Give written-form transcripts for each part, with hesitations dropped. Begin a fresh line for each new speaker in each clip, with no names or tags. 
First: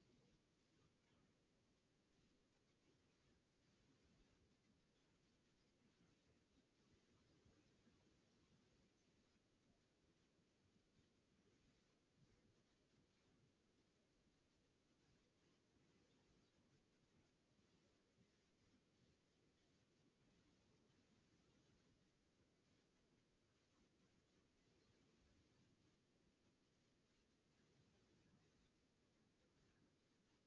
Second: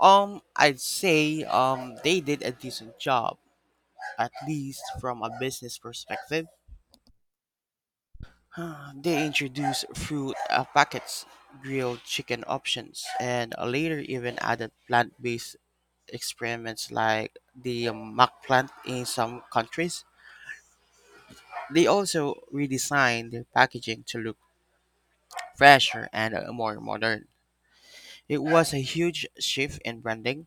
I'd say they did a decent job, at least from a business perspective. They introduced fruit packets, grilled chicken options, and later even added plant-based experiments like the mac plant in some countries. They also redesigned their packaging to look fresher and more modern. It was a huge shift in branding.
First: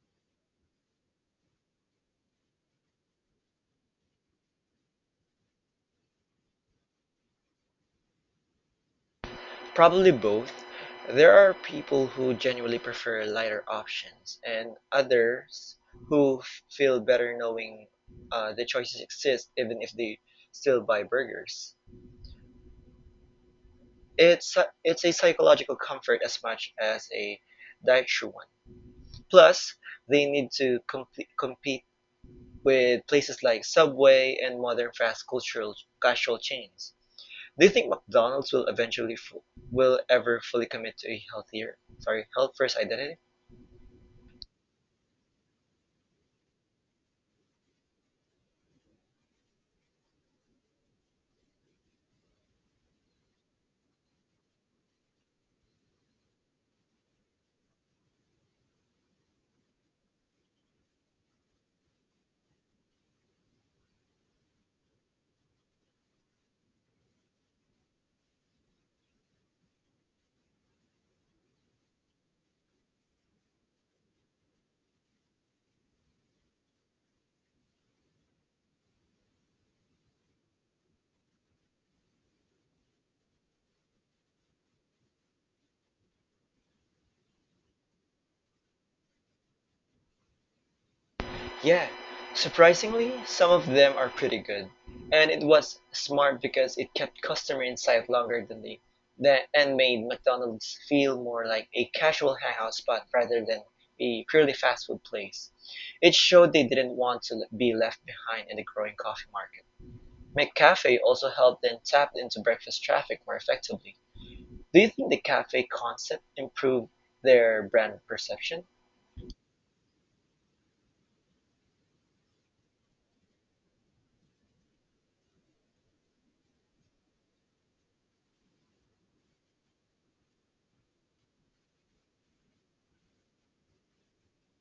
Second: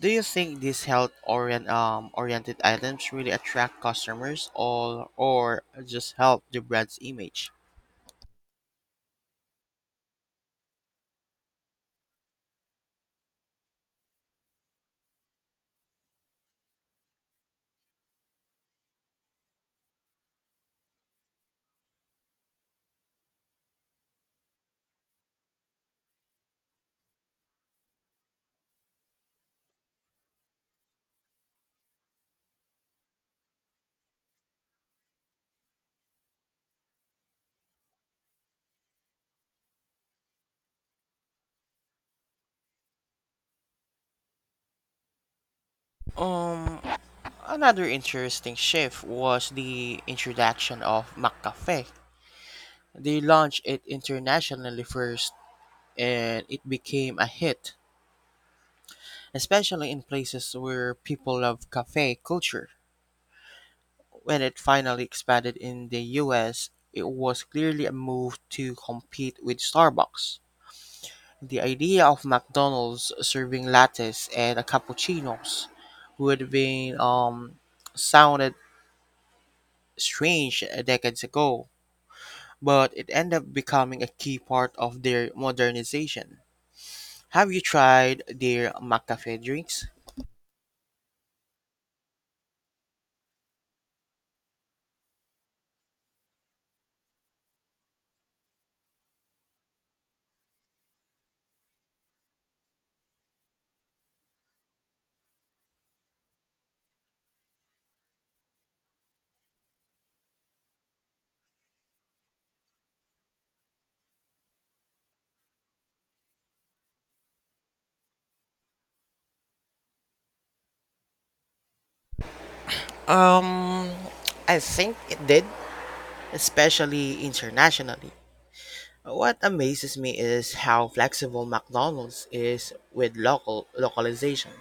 Do you think these oriented items really attract customers or just help the brand's image?
Probably both. There are people who genuinely prefer lighter options, and others who feel better knowing the choices exist even if they still buy burgers. It's a psychological comfort as much as a dietary one. Plus, they need to compete with places like Subway and modern fast cultural casual chains. Do you think McDonald's will ever fully commit to a health first identity?
Um, Another interesting shift was the introduction of McCafe. They launched it internationally first and it became a hit, especially in places where people love cafe culture. When it finally expanded in the US, it was clearly a move to compete with Starbucks. The idea of McDonald's serving lattes and cappuccinos would have been sounded strange decades ago, but it ended up becoming a key part of their modernization. Have you tried their McCafe drinks?
Yeah, surprisingly, some of them are pretty good. And it was smart because it kept customer in longer than they that and made McDonald's feel more like a casual hangout spot rather than a purely fast food place. It showed they didn't want to be left behind in the growing coffee market. McCafe also helped them tap into breakfast traffic more effectively. Do you think the cafe concept improved their brand perception?
Um, I think it did, especially internationally. What amazes me is how flexible McDonald's is with local localization.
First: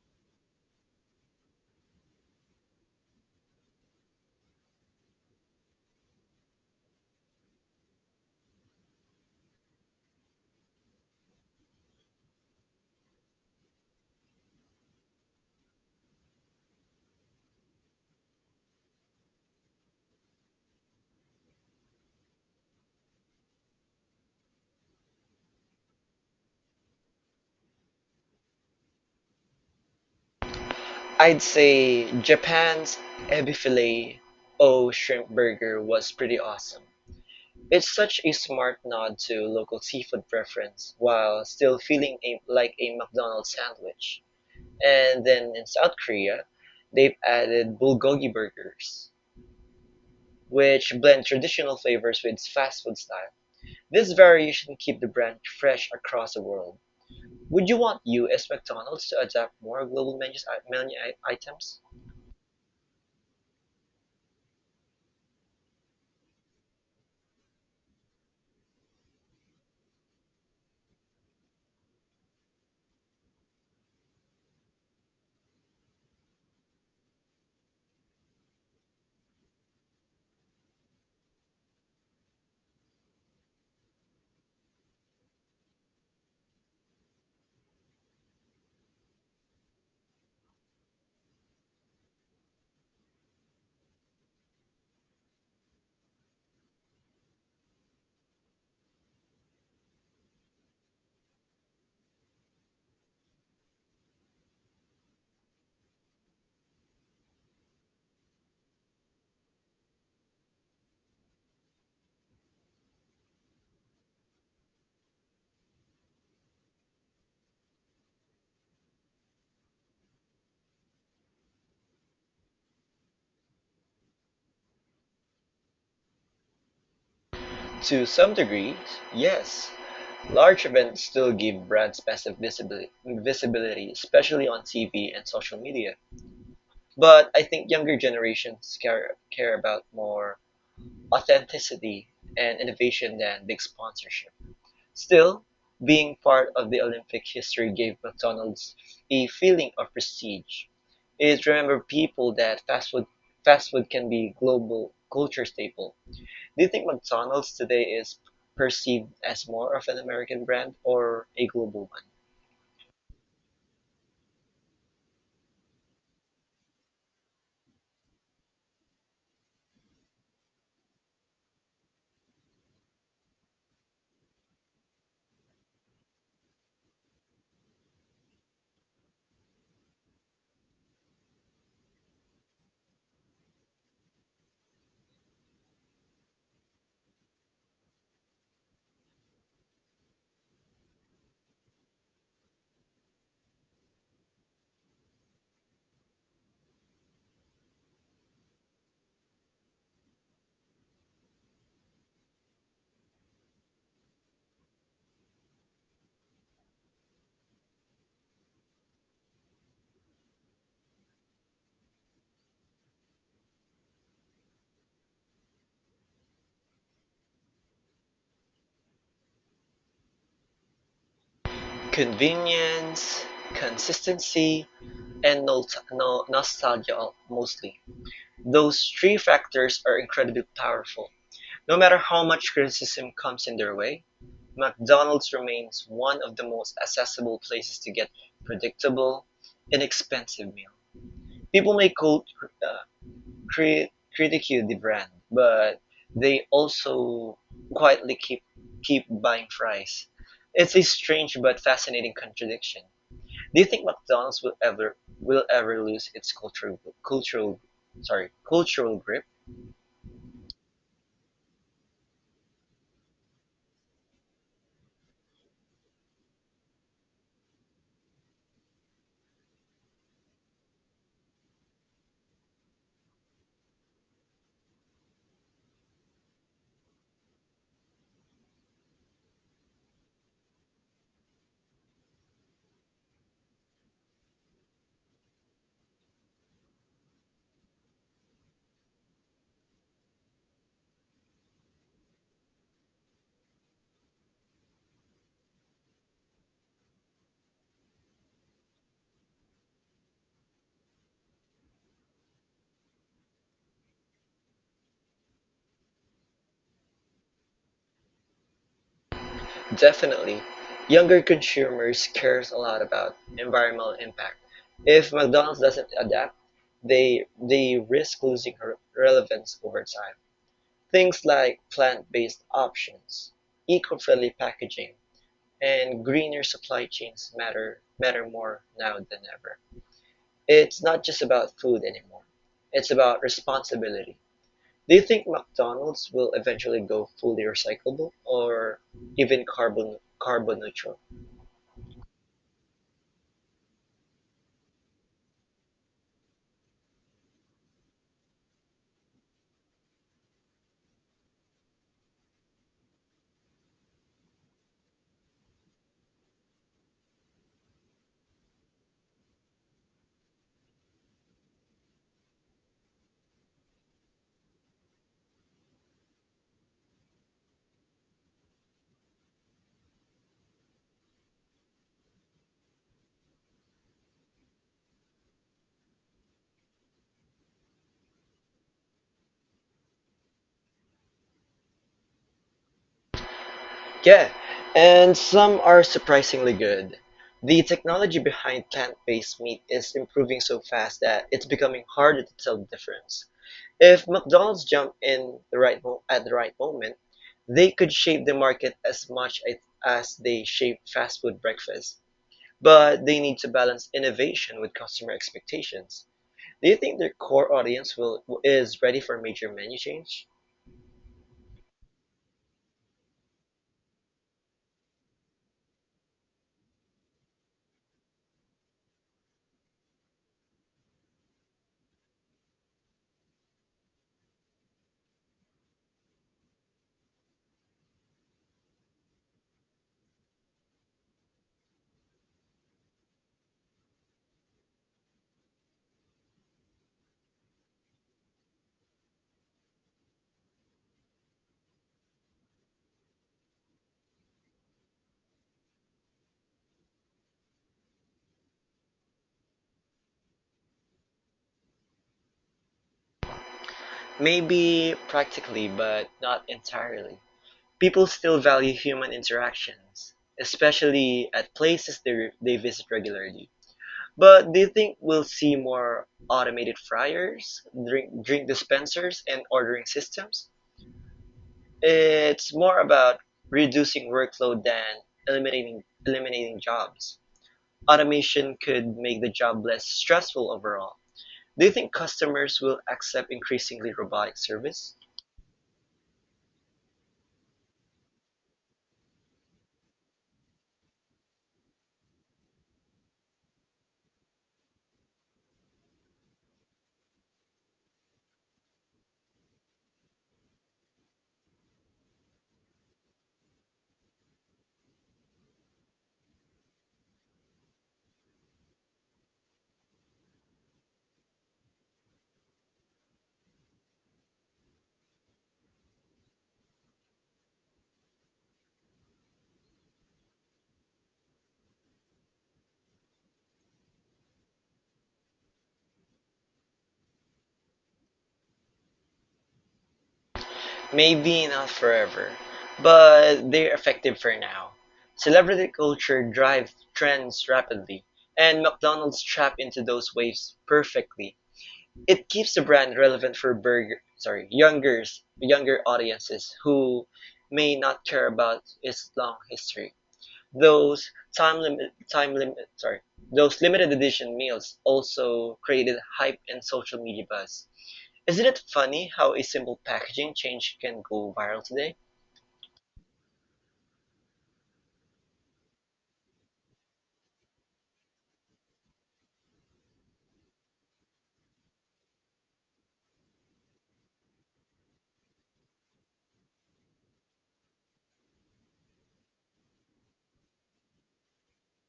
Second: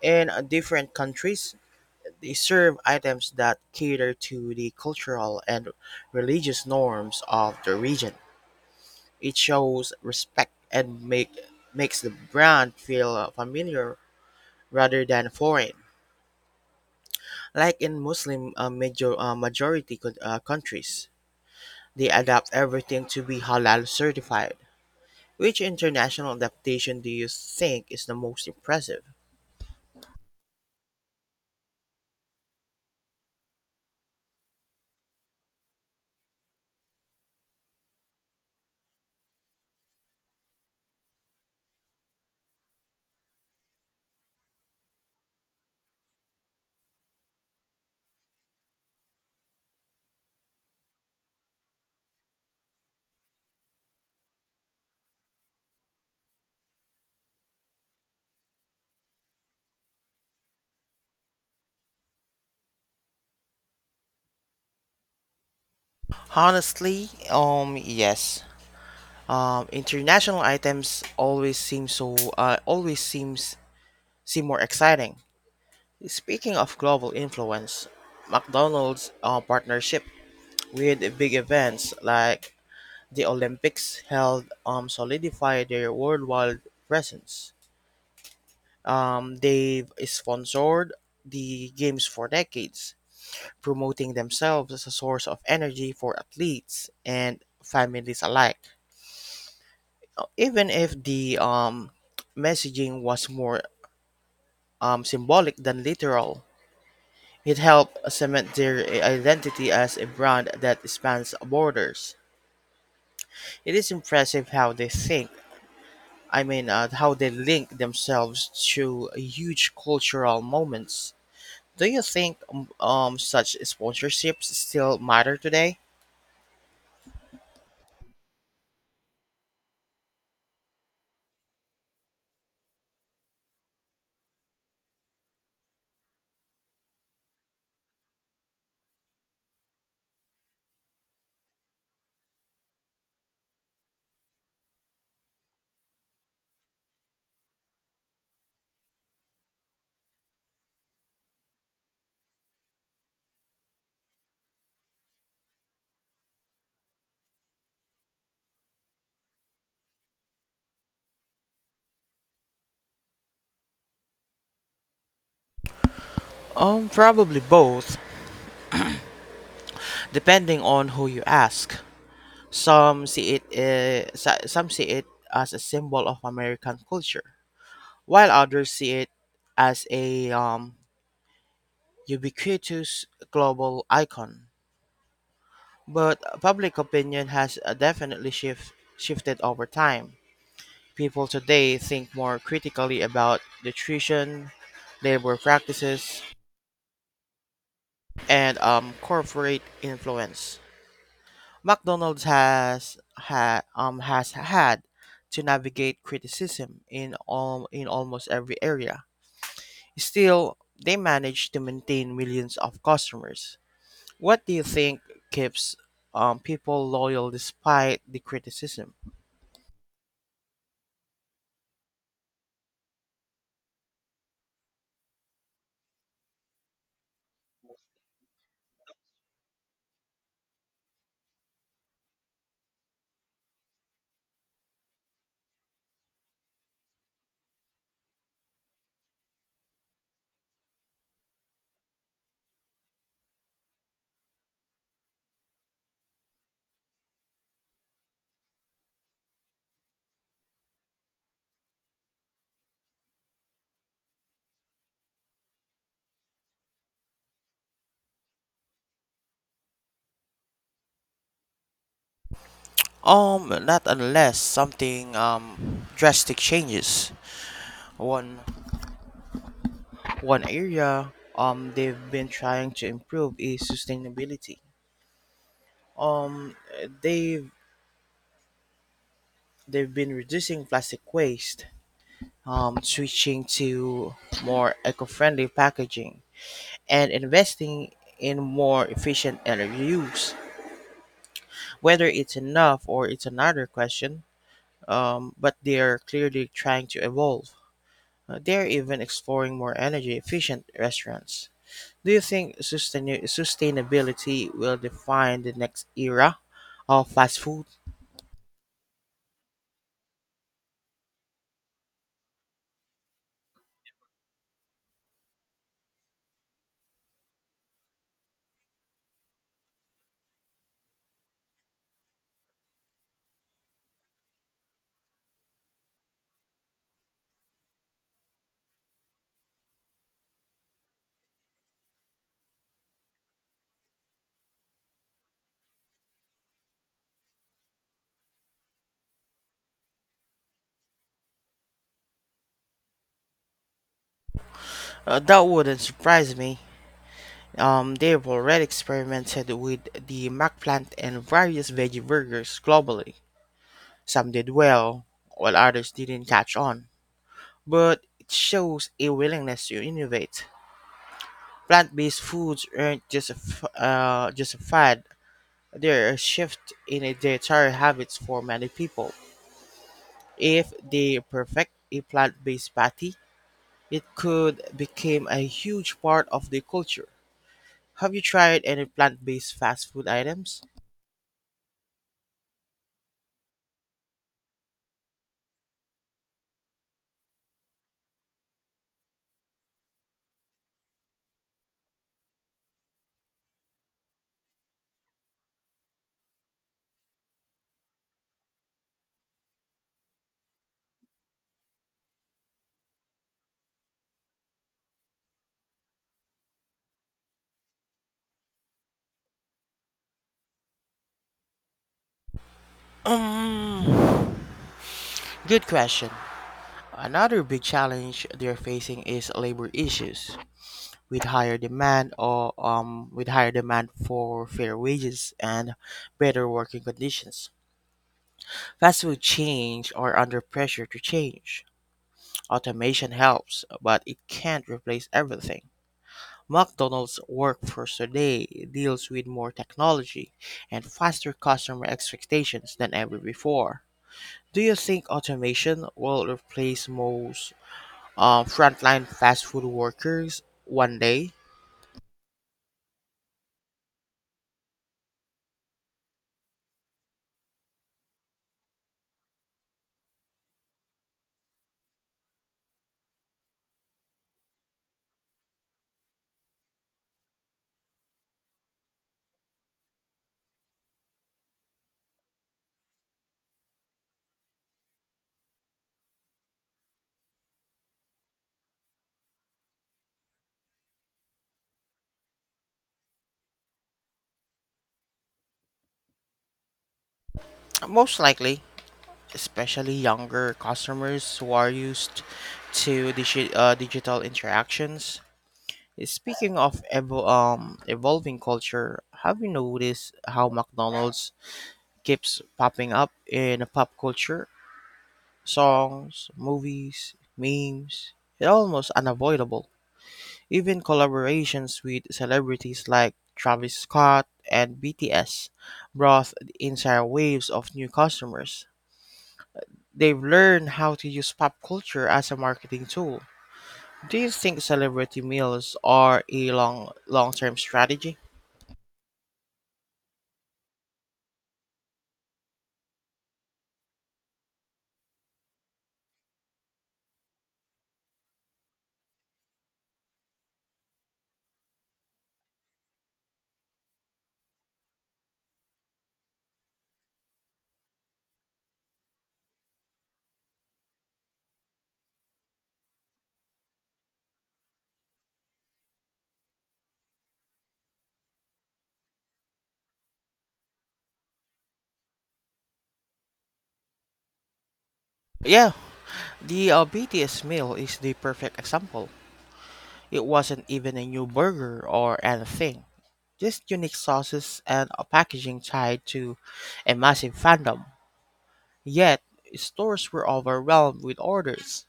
In different countries, they serve items that cater to the cultural and religious norms of the region. It shows respect and makes the brand feel familiar rather than foreign. Like in majority countries, they adapt everything to be halal certified. Which international adaptation do you think is the most impressive?
I'd say Japan's ebi filet o shrimp burger was pretty awesome. It's such a smart nod to local seafood preference while still feeling like a McDonald's sandwich. And then in South Korea, they've added bulgogi burgers, which blend traditional flavors with fast food style. This variation keeps the brand fresh across the world. Would you want U.S. McDonald's to adapt more global menu items?
Honestly, yes. International items always seem more exciting. Speaking of global influence, McDonald's partnership with big events like the Olympics held solidify their worldwide presence. They've sponsored the games for decades, promoting themselves as a source of energy for athletes and families alike, even if the messaging was more symbolic than literal. It helped cement their identity as a brand that spans borders. It is impressive how they think. I mean, how they link themselves to huge cultural moments. Do you think such sponsorships still matter today?
To some degree, yes. Large events still give brands massive visibility, especially on TV and social media. But I think younger generations care about more authenticity and innovation than big sponsorship. Still, being part of the Olympic history gave McDonald's a feeling of prestige. It's remember people that fast food can be a global culture staple. Do you think McDonald's today is perceived as more of an American brand or a global one?
Probably both, depending on who you ask. Some see it as a symbol of American culture, while others see it as a ubiquitous global icon. But public opinion has definitely shifted over time. People today think more critically about nutrition, labor practices, and corporate influence. McDonald's has had to navigate criticism in almost every area. Still, they manage to maintain millions of customers. What do you think keeps people loyal despite the criticism?
Convenience, consistency, and nostalgia mostly. Those three factors are incredibly powerful. No matter how much criticism comes in their way, McDonald's remains one of the most accessible places to get predictable, inexpensive meal. People may quote uh, critique the brand, but they also quietly keep buying fries. It's a strange but fascinating contradiction. Do you think McDonald's will ever lose its cultural cultural grip?
Not unless something drastic changes. One one area they've been trying to improve is sustainability. Um, they've they've been reducing plastic waste, switching to more eco friendly packaging, and investing in more efficient energy use. Whether it's enough or it's another question, but they are clearly trying to evolve. They are even exploring more energy efficient restaurants. Do you think sustainability will define the next era of fast food?
Definitely. Younger consumers cares a lot about environmental impact. If McDonald's doesn't adapt, they risk losing her relevance over time. Things like plant-based options, eco-friendly packaging, and greener supply chains matter more now than ever. It's not just about food anymore. It's about responsibility. Do you think McDonald's will eventually go fully recyclable or even carbon neutral?
That wouldn't surprise me. They've already experimented with the McPlant and various veggie burgers globally. Some did well, while others didn't catch on. But it shows a willingness to innovate. Plant-based foods aren't just just a fad; they're a shift in a dietary habits for many people. If they perfect a plant-based patty, it could become a huge part of the culture. Have you tried any plant-based fast food items?
Yeah, and some are surprisingly good. The technology behind plant-based meat is improving so fast that it's becoming harder to tell the difference. If McDonald's jumped in the right mo- at the right moment, they could shape the market as they shape fast food breakfast. But they need to balance innovation with customer expectations. Do you think their core audience will is ready for major menu change?
Um. Good question. Another big challenge they're facing is labor issues, with higher demand for fair wages and better working conditions. Fast food chains are under pressure to change. Automation helps, but it can't replace everything. McDonald's workforce today deals with more technology and faster customer expectations than ever before. Do you think automation will replace most frontline fast food workers one day?
Maybe practically, but not entirely. People still value human interactions, especially at places they visit regularly. But do you think we'll see more automated fryers, drink dispensers, and ordering systems? It's more about reducing workload than eliminating jobs. Automation could make the job less stressful overall. Do you think customers will accept increasingly robotic service?
Most likely, especially younger customers who are used to digital interactions. Speaking of evolving culture, have you noticed how McDonald's keeps popping up in pop culture? Songs, movies, memes. It's almost unavoidable. Even collaborations with celebrities like Travis Scott and BTS brought entire waves of new customers. They've learned how to use pop culture as a marketing tool. Do you think celebrity meals are a long term strategy?
Maybe not forever, but they're effective for now. Celebrity culture drives trends rapidly, and McDonald's tap into those waves perfectly. It keeps the brand relevant for younger audiences who may not care about its long history. Those time limit time limit sorry, those limited edition meals also created hype and social media buzz. Isn't it funny how a simple packaging change can go viral today?
Yeah, the BTS meal is the perfect example. It wasn't even a new burger or anything. Just unique sauces and a packaging tied to a massive fandom. Yet, stores were overwhelmed with orders.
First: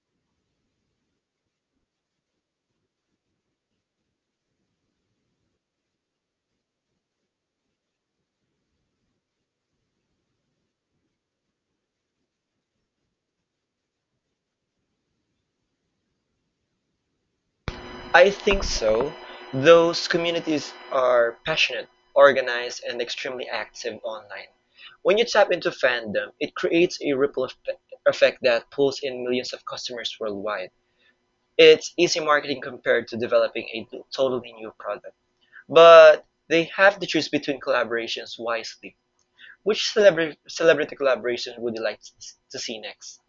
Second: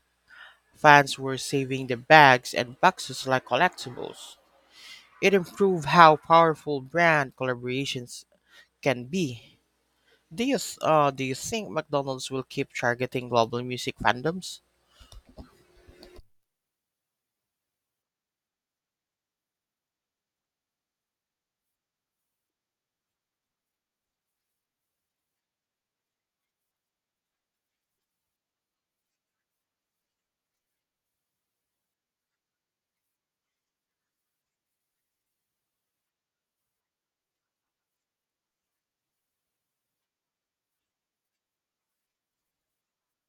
Fans were saving the bags and boxes like collectibles. It improved how powerful brand collaborations can be. Do you think McDonald's will keep targeting global music fandoms?
I think so. Those communities are passionate, organized, and extremely active online. When you tap into fandom, it creates a ripple effect that pulls in millions of customers worldwide. It's easy marketing compared to developing a totally new product. But they have to choose between collaborations wisely. Which celebrity collaboration would you like to see next?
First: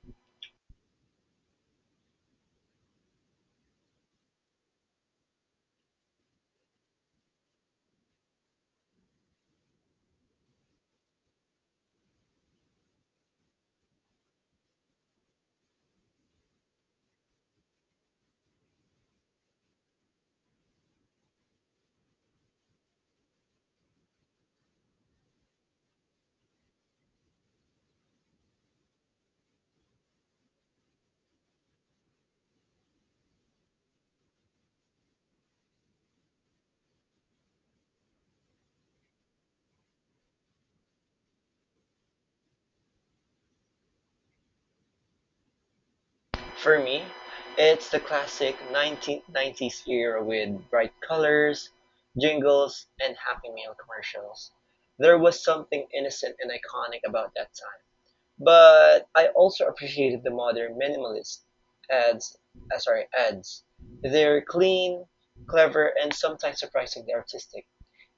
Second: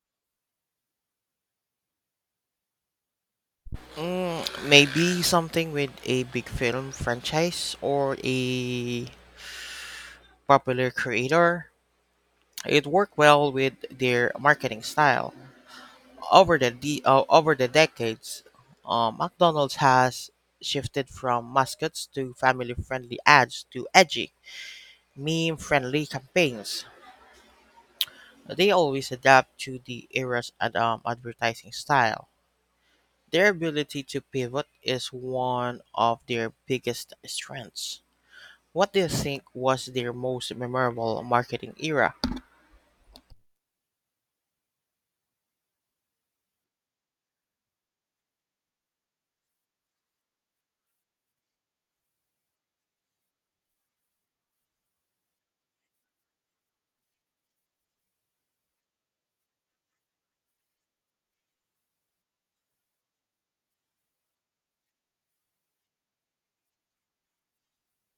Mm, maybe something with a big film franchise or a popular creator. It worked well with their marketing style. Over the decades, McDonald's has shifted from mascots to family-friendly ads to edgy, meme-friendly campaigns. They always adapt to the era's advertising style. Their ability to pivot is one of their biggest strengths. What do you think was their most memorable marketing era?
For me, it's the classic 1990s era with bright colors, jingles, and Happy Meal commercials. There was something innocent and iconic about that time. But I also appreciated the modern minimalist ads, ads. They're clean, clever, and sometimes surprisingly artistic.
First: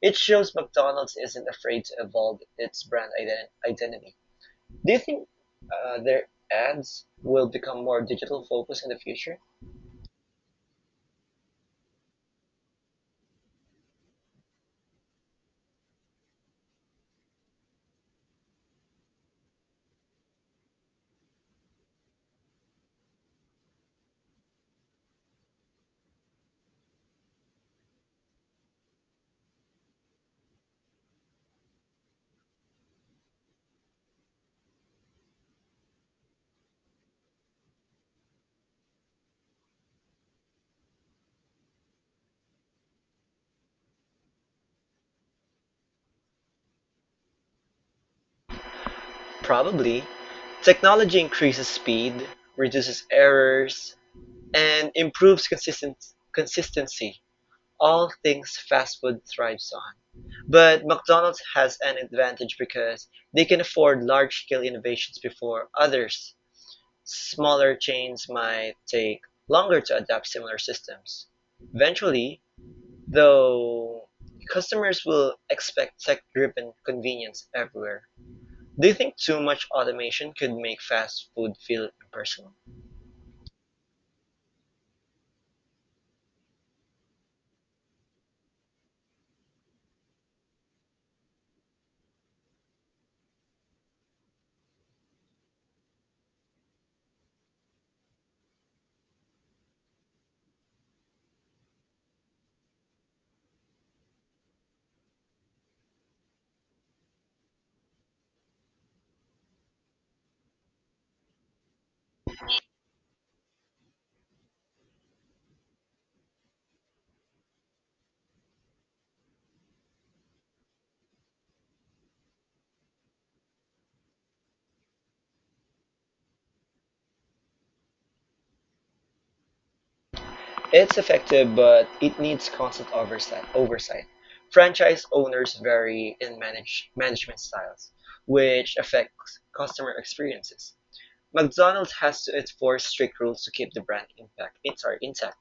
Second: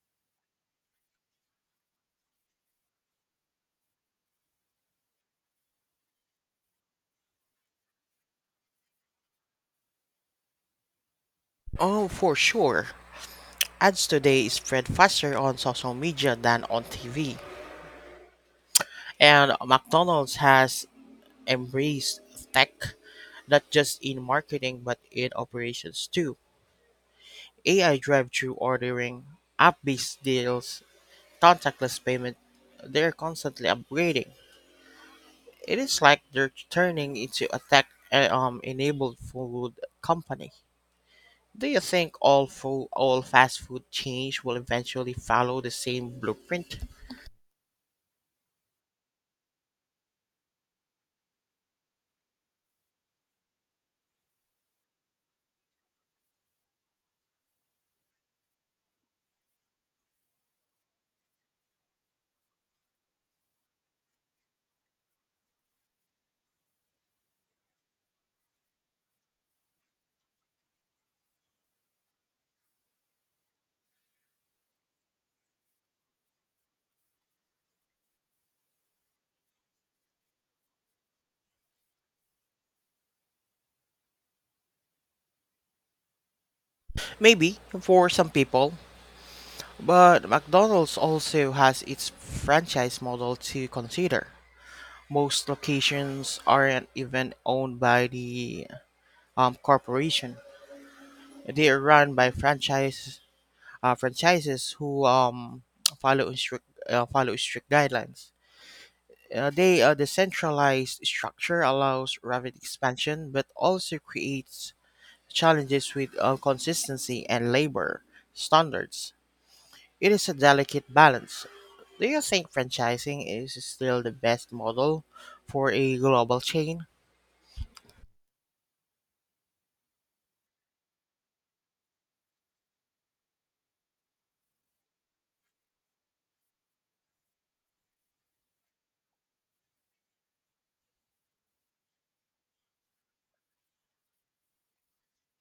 It shows McDonald's isn't afraid to evolve its brand identity. Do you think their ads will become more digital focused in the future?
Oh, for sure. Ads today spread faster on social media than on TV. And McDonald's has embraced tech not just in marketing but in operations too. AI drive-through ordering, app-based deals, contactless payment, they're constantly upgrading. It is like they're turning into a tech enabled food company. Do you think all fast food chains will eventually follow the same blueprint?
Probably. Technology increases speed, reduces errors, and improves consistency. All things fast food thrives on. But McDonald's has an advantage because they can afford large scale innovations before others. Smaller chains might take longer to adapt similar systems. Eventually, though customers will expect tech-driven convenience everywhere. Do you think too much automation could make fast food feel impersonal?
Maybe for some people, but McDonald's also has its franchise model to consider. Most locations aren't even owned by the corporation. They are run by franchises who follow strict guidelines. The centralized structure allows rapid expansion, but also creates challenges with consistency and labor standards. It is a delicate balance. Do you think franchising is still the best model for a global chain?
It's effective, but it needs constant oversight. Oversight. Franchise owners vary in management styles, which affects customer experiences. McDonald's has to enforce strict rules to keep the brand intact.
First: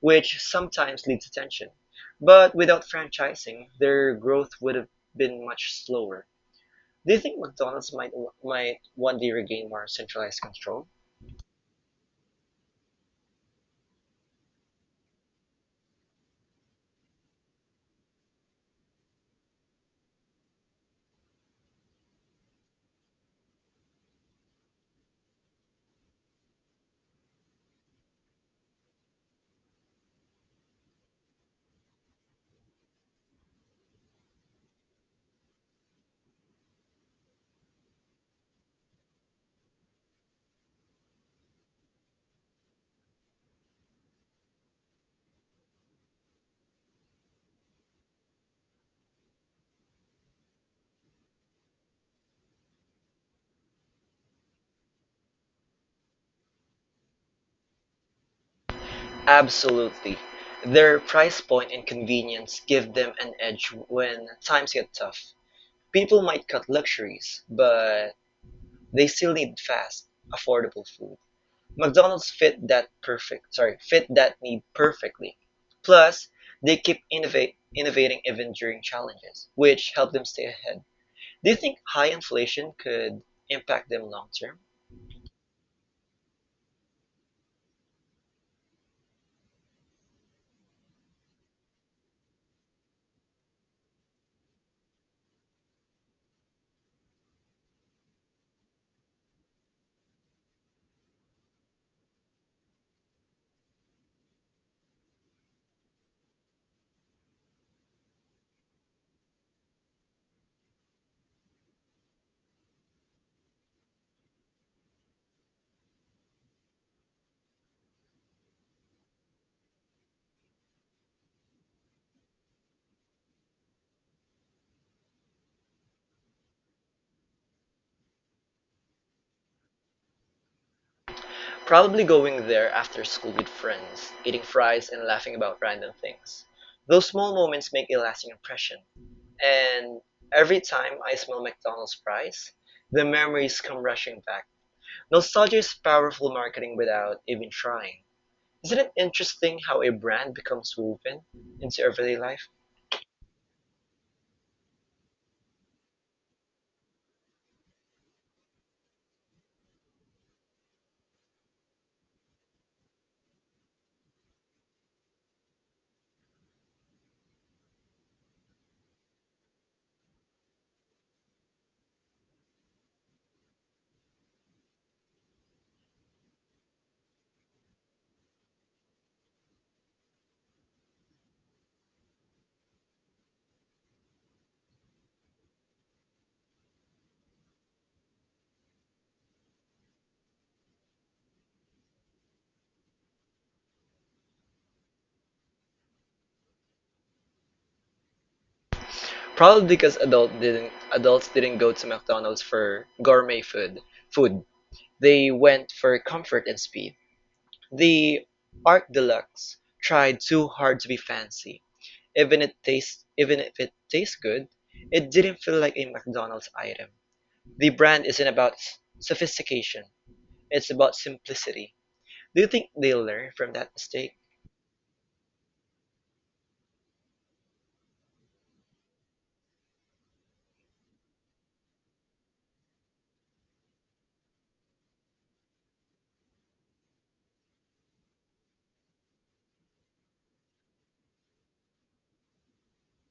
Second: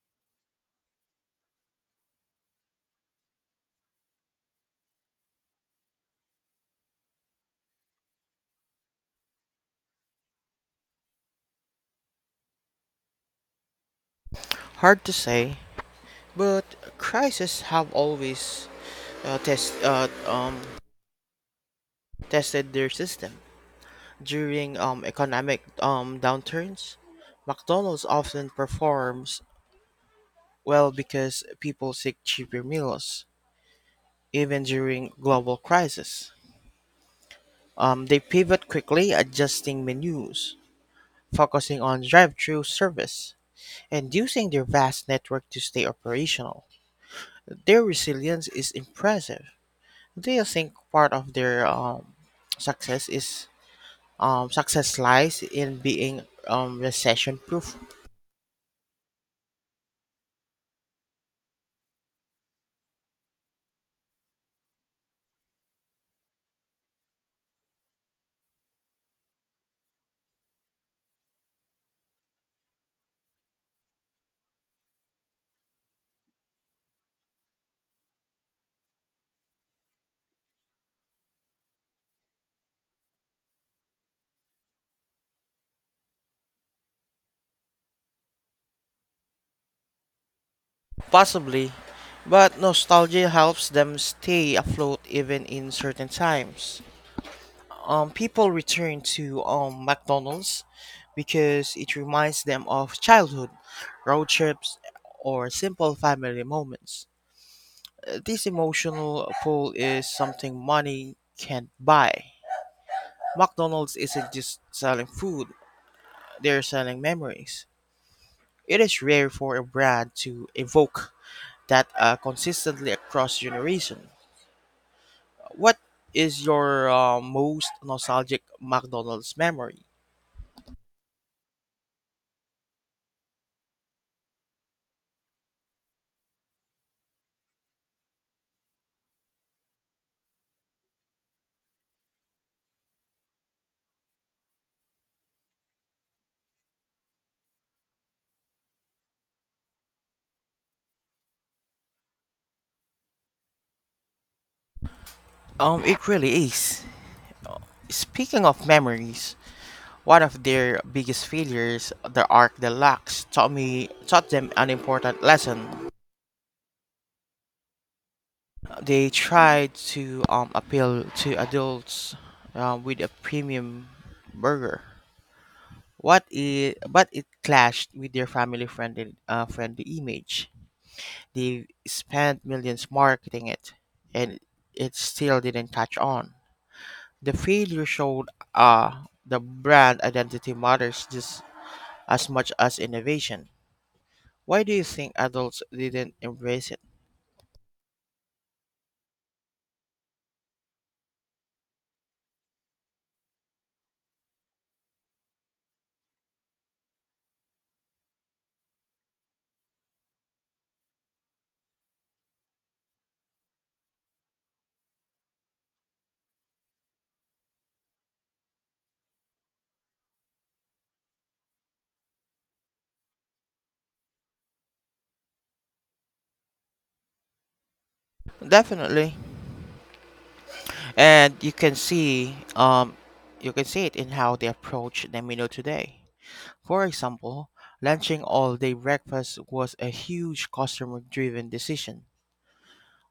Which sometimes leads to tension. But without franchising, their growth would have been much slower. Do you think McDonald's might one day regain more centralized control?
Hard to say, but crises have always uh, test, uh, um, tested their system. During economic downturns, McDonald's often performs well because people seek cheaper meals, even during global crises. They pivot quickly, adjusting menus, focusing on drive-through service and using their vast network to stay operational. Their resilience is impressive. Do you think part of their success is success lies in being recession proof?
Absolutely. Their price point and convenience give them an edge when times get tough. People might cut luxuries, but they still need fast, affordable food. McDonald's fit that need perfectly. Plus, they keep innovating even during challenges, which help them stay ahead. Do you think high inflation could impact them long term?
Possibly, but nostalgia helps them stay afloat even in certain times. People return to McDonald's because it reminds them of childhood, road trips, or simple family moments. This emotional pull is something money can't buy. McDonald's isn't just selling food, they're selling memories. It is rare for a brand to evoke that consistently across generations. What is your most nostalgic McDonald's memory?
Probably going there after school with friends, eating fries and laughing about random things. Those small moments make a lasting impression. And every time I smell McDonald's fries, the memories come rushing back. Nostalgia is powerful marketing without even trying. Isn't it interesting how a brand becomes woven into everyday life?
It really is. Speaking of memories, one of their biggest failures, the Arc Deluxe, taught them an important lesson. They tried to appeal to adults with a premium burger. But it clashed with their family friendly friendly image. They spent millions marketing it, and it still didn't catch on. The failure showed the brand identity matters just as much as innovation. Why do you think adults didn't embrace it?
Probably because adults didn't go to McDonald's for gourmet food. Food. They went for comfort and speed. The Art Deluxe tried too hard to be fancy. Even if it tastes good, it didn't feel like a McDonald's item. The brand isn't about sophistication. It's about simplicity. Do you think they learn from that mistake?
Definitely. And you can see it in how they approach the menu today. For example, launching all day breakfast was a huge customer driven decision.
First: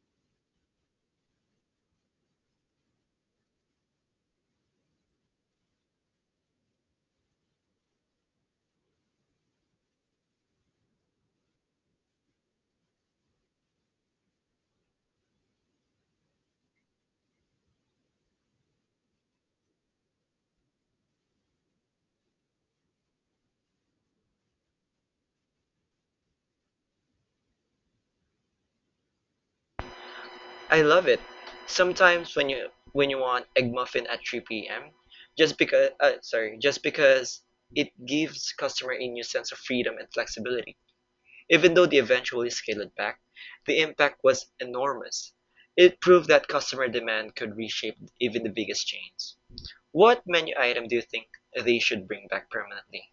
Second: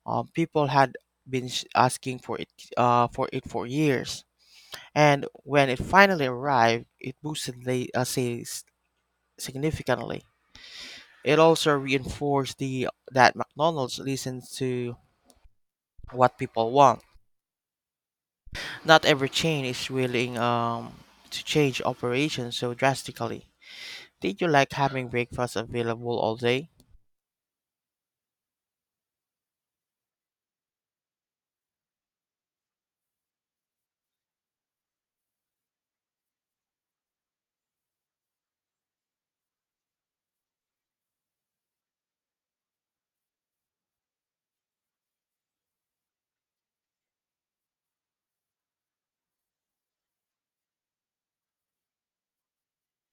People had been asking for it for years. And when it finally arrived, it boosted the sales significantly. It also reinforced the that McDonald's listens to what people want. Not every chain is willing to change operations so drastically. Did you like having breakfast available all day?
I love it. Sometimes when you want egg muffin at 3 p.m., just because it gives customer a new sense of freedom and flexibility. Even though they eventually scaled it back, the impact was enormous. It proved that customer demand could reshape even the biggest chains. What menu item do you think they should bring back permanently?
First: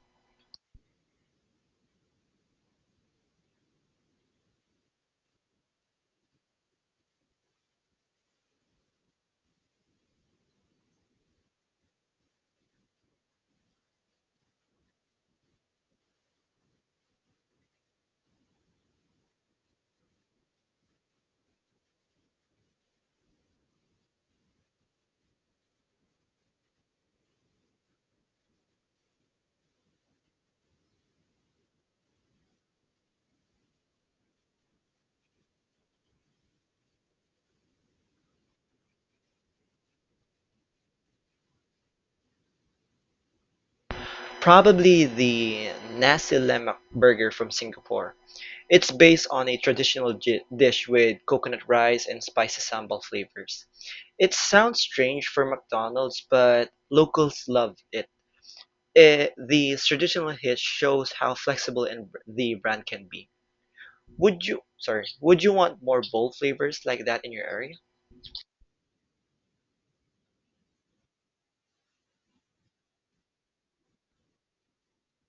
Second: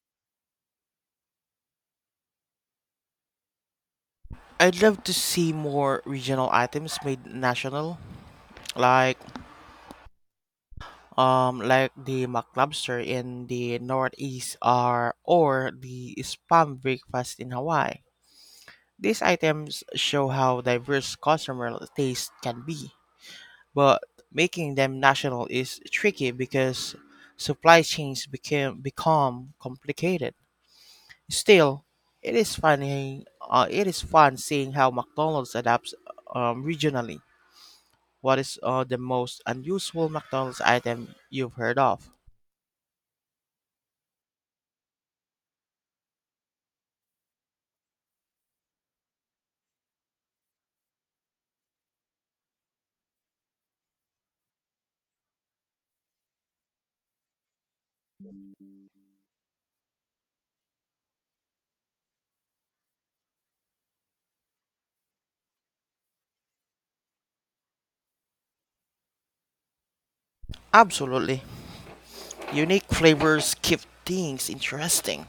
I'd love to see more regional items made national, like like the mac lobster in the Northeast or the spam breakfast in Hawaii. These items show how diverse customer taste can be, but making them national is tricky because supply chains became become complicated. Still, it is fun seeing how McDonald's adapts regionally. What is the most unusual McDonald's item you've heard of?
Probably the nasi lemak burger from Singapore. It's based on a traditional dish with coconut rice and spicy sambal flavors. It sounds strange for McDonald's, but locals love it. Eh, these traditional hits shows how flexible and the brand can be. Would you want more bold flavors like that in your area?
Absolutely, unique flavors keep things interesting.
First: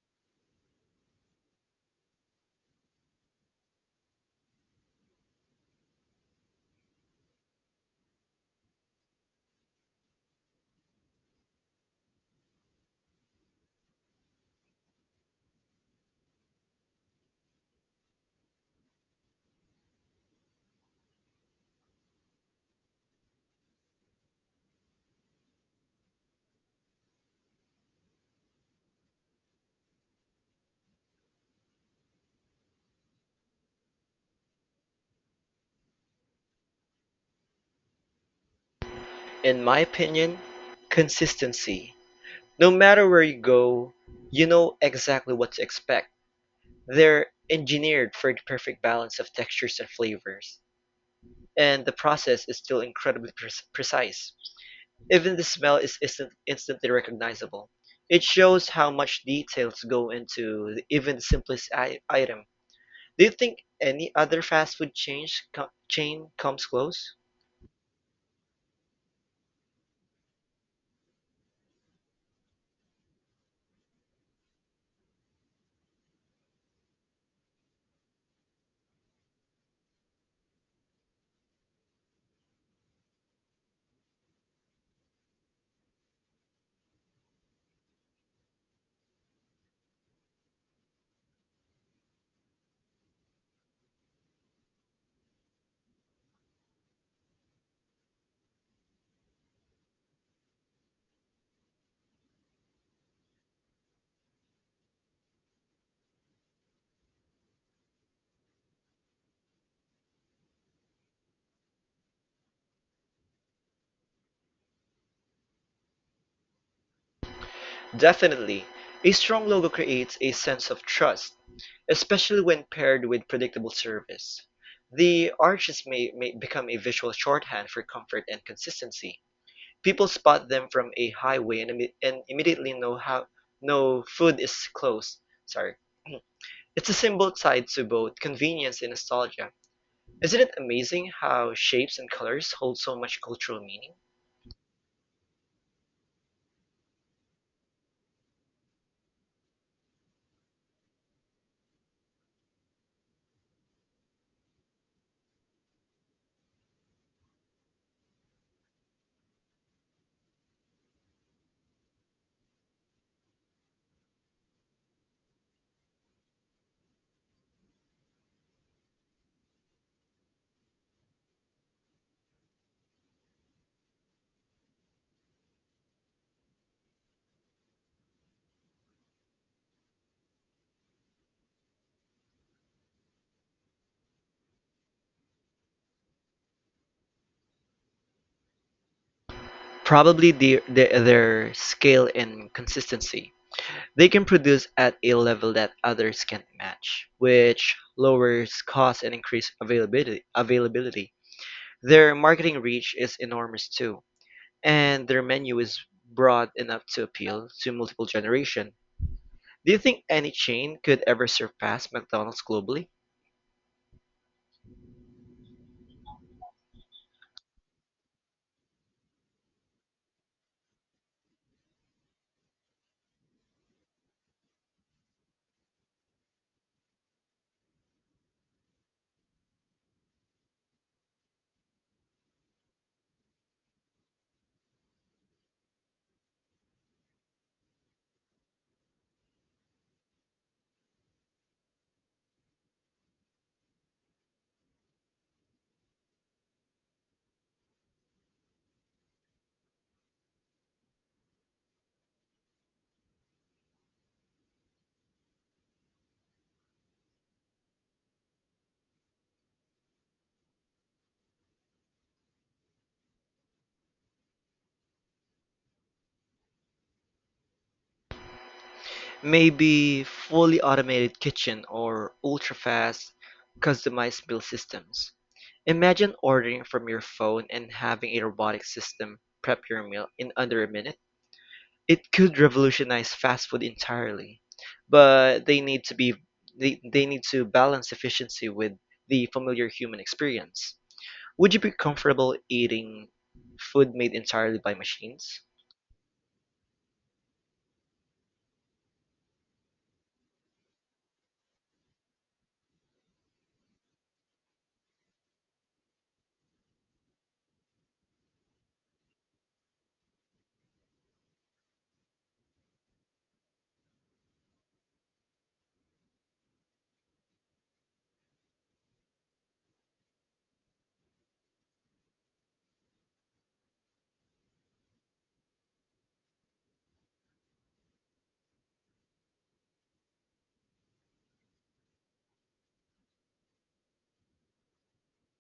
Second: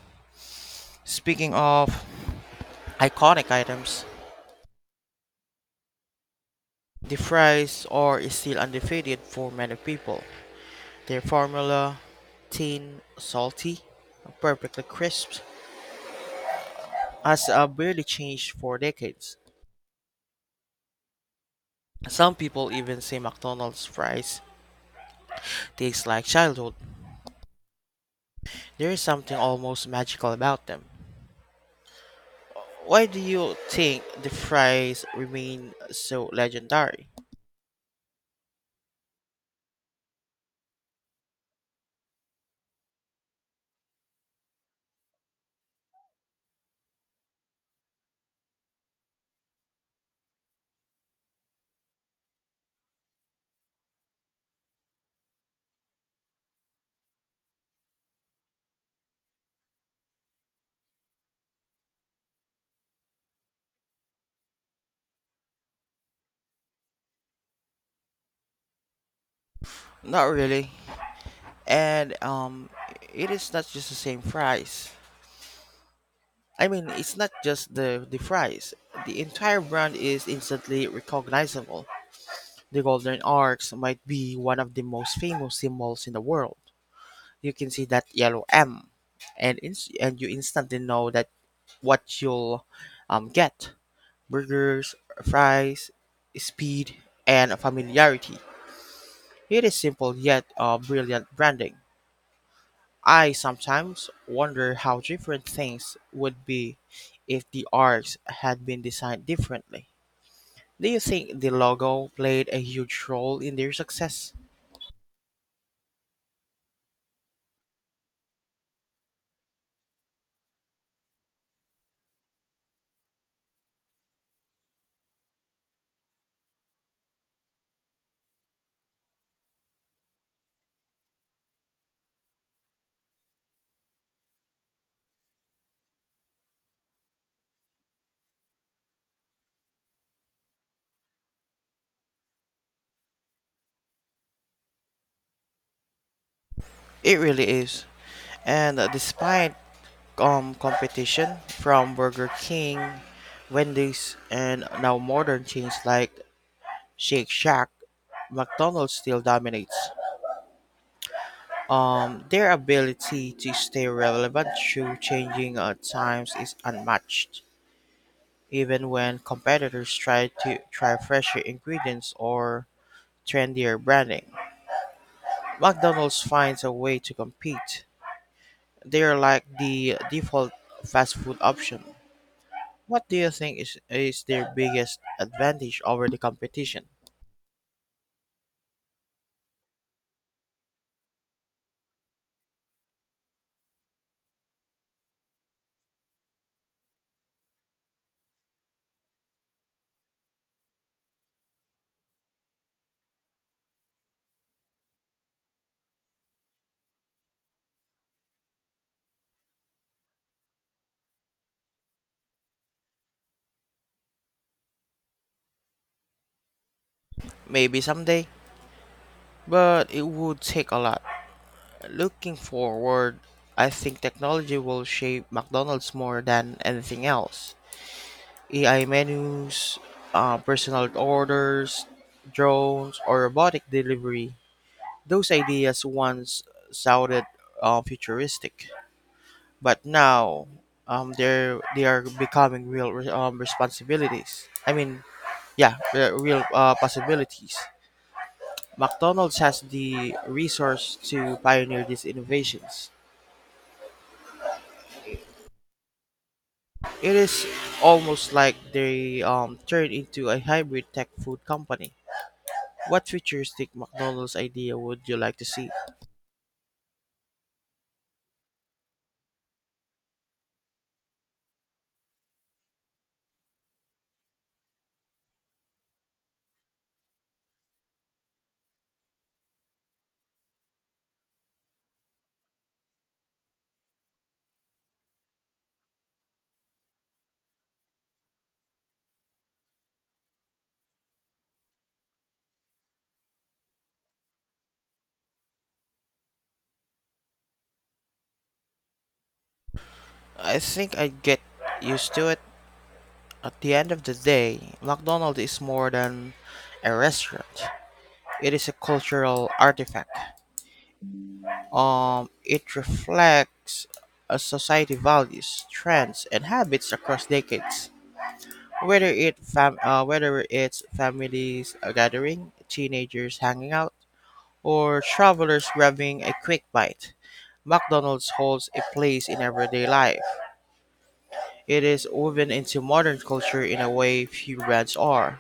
Speaking of iconic items, the fries are still undefeated for many people. Their formula, thin, salty, perfectly crisp, has barely changed for decades. Some people even say McDonald's fries taste like childhood. There is something almost magical about them. Why do you think the fries remain so legendary?
In my opinion, consistency. No matter where you go, you know exactly what to expect. They're engineered for the perfect balance of textures and flavors, and the process is still incredibly precise. Even the smell is instantly recognizable. It shows how much details go into even the simplest item. Do you think any other fast food chain comes close?
Not really. And it is not just the same fries. I mean, it's not just the fries. The entire brand is instantly recognizable. The golden arches might be one of the most famous symbols in the world. You can see that yellow M, and you instantly know that what you'll get: burgers, fries, speed, and familiarity. It is simple yet brilliant branding. I sometimes wonder how different things would be if the arcs had been designed differently. Do you think the logo played a huge role in their success?
Definitely. A strong logo creates a sense of trust, especially when paired with predictable service. The arches may become a visual shorthand for comfort and consistency. People spot them from a highway and immediately know how no food is close. Sorry. It's a symbol tied to both convenience and nostalgia. Isn't it amazing how shapes and colors hold so much cultural meaning?
It really is. And despite competition from Burger King, Wendy's, and now modern chains like Shake Shack, McDonald's still dominates. Their ability to stay relevant through changing times is unmatched, even when competitors try fresher ingredients or trendier branding. McDonald's finds a way to compete. They're like the default fast food option. What do you think is their biggest advantage over the competition?
Probably their scale and consistency. They can produce at a level that others can't match, which lowers cost and increase availability. Their marketing reach is enormous too, and their menu is broad enough to appeal to multiple generation. Do you think any chain could ever surpass McDonald's globally?
Maybe someday, but it would take a lot. Looking forward, I think technology will shape McDonald's more than anything else. AI menus, personal orders, drones, or robotic delivery. Those ideas once sounded futuristic. But now, they are becoming real re- responsibilities. I mean, yeah, re- real possibilities. McDonald's has the resource to pioneer these innovations. It is almost like they turned into a hybrid tech food company. What futuristic McDonald's idea would you like to see?
Maybe fully automated kitchen or ultra-fast customized meal systems. Imagine ordering from your phone and having a robotic system prep your meal in under a minute. It could revolutionize fast food entirely, but they need to balance efficiency with the familiar human experience. Would you be comfortable eating food made entirely by machines?
I think I'd get used to it. At the end of the day, McDonald's is more than a restaurant. It is a cultural artifact. It reflects a society values, trends, and habits across decades. Whether whether it's families gathering, teenagers hanging out, or travelers grabbing a quick bite, McDonald's holds a place in everyday life. It is woven into modern culture in a way few brands are.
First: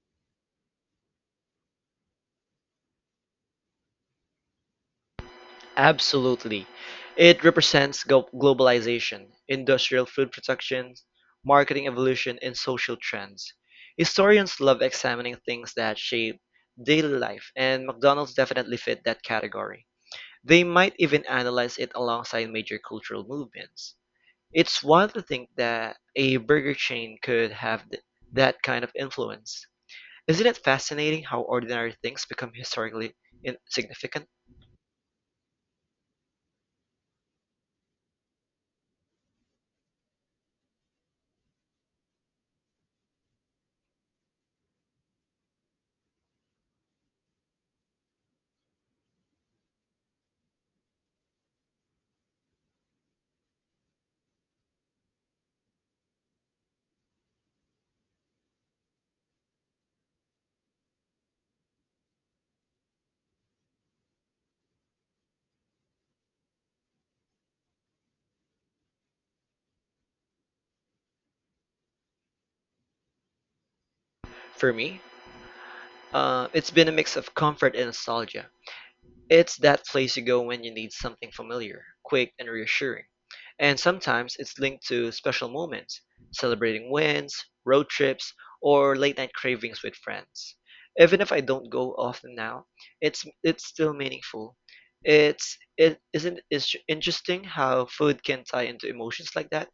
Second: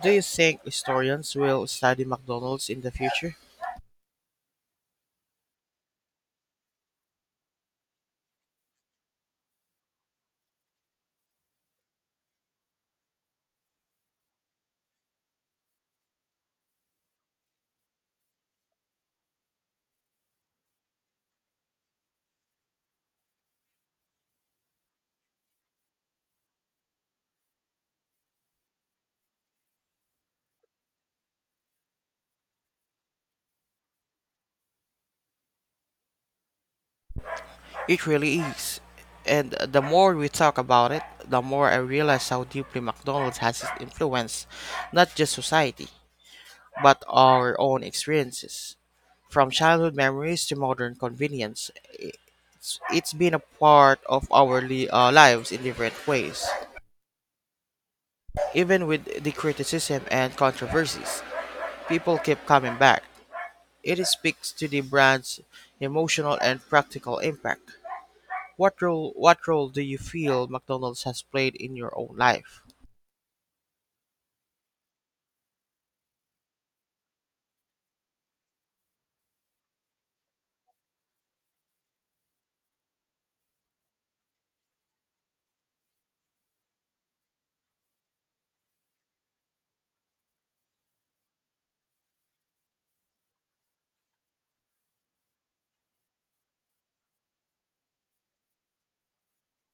Do you think historians will study McDonald's in the future?
Absolutely. It represents globalization, industrial food production, marketing evolution, and social trends. Historians love examining things that shape daily life, and McDonald's definitely fit that category. They might even analyze it alongside major cultural movements. It's wild to think that a burger chain that kind of influence. Isn't it fascinating how ordinary things become historically insignificant?
It really is. And the more we talk about it, the more I realize how deeply McDonald's has influenced not just society, but our own experiences. From childhood memories to modern convenience, it's been a part of our lives in different ways. Even with the criticism and controversies, people keep coming back. It speaks to the brand's emotional and practical impact. What role do you feel McDonald's has played in your own life?
For me, it's been a mix of comfort and nostalgia. It's that place you go when you need something familiar, quick, and reassuring. And sometimes it's linked to special moments, celebrating wins, road trips, or late night cravings with friends. Even if I don't go often now, it's still meaningful. It's it isn't it's interesting how food can tie into emotions like that.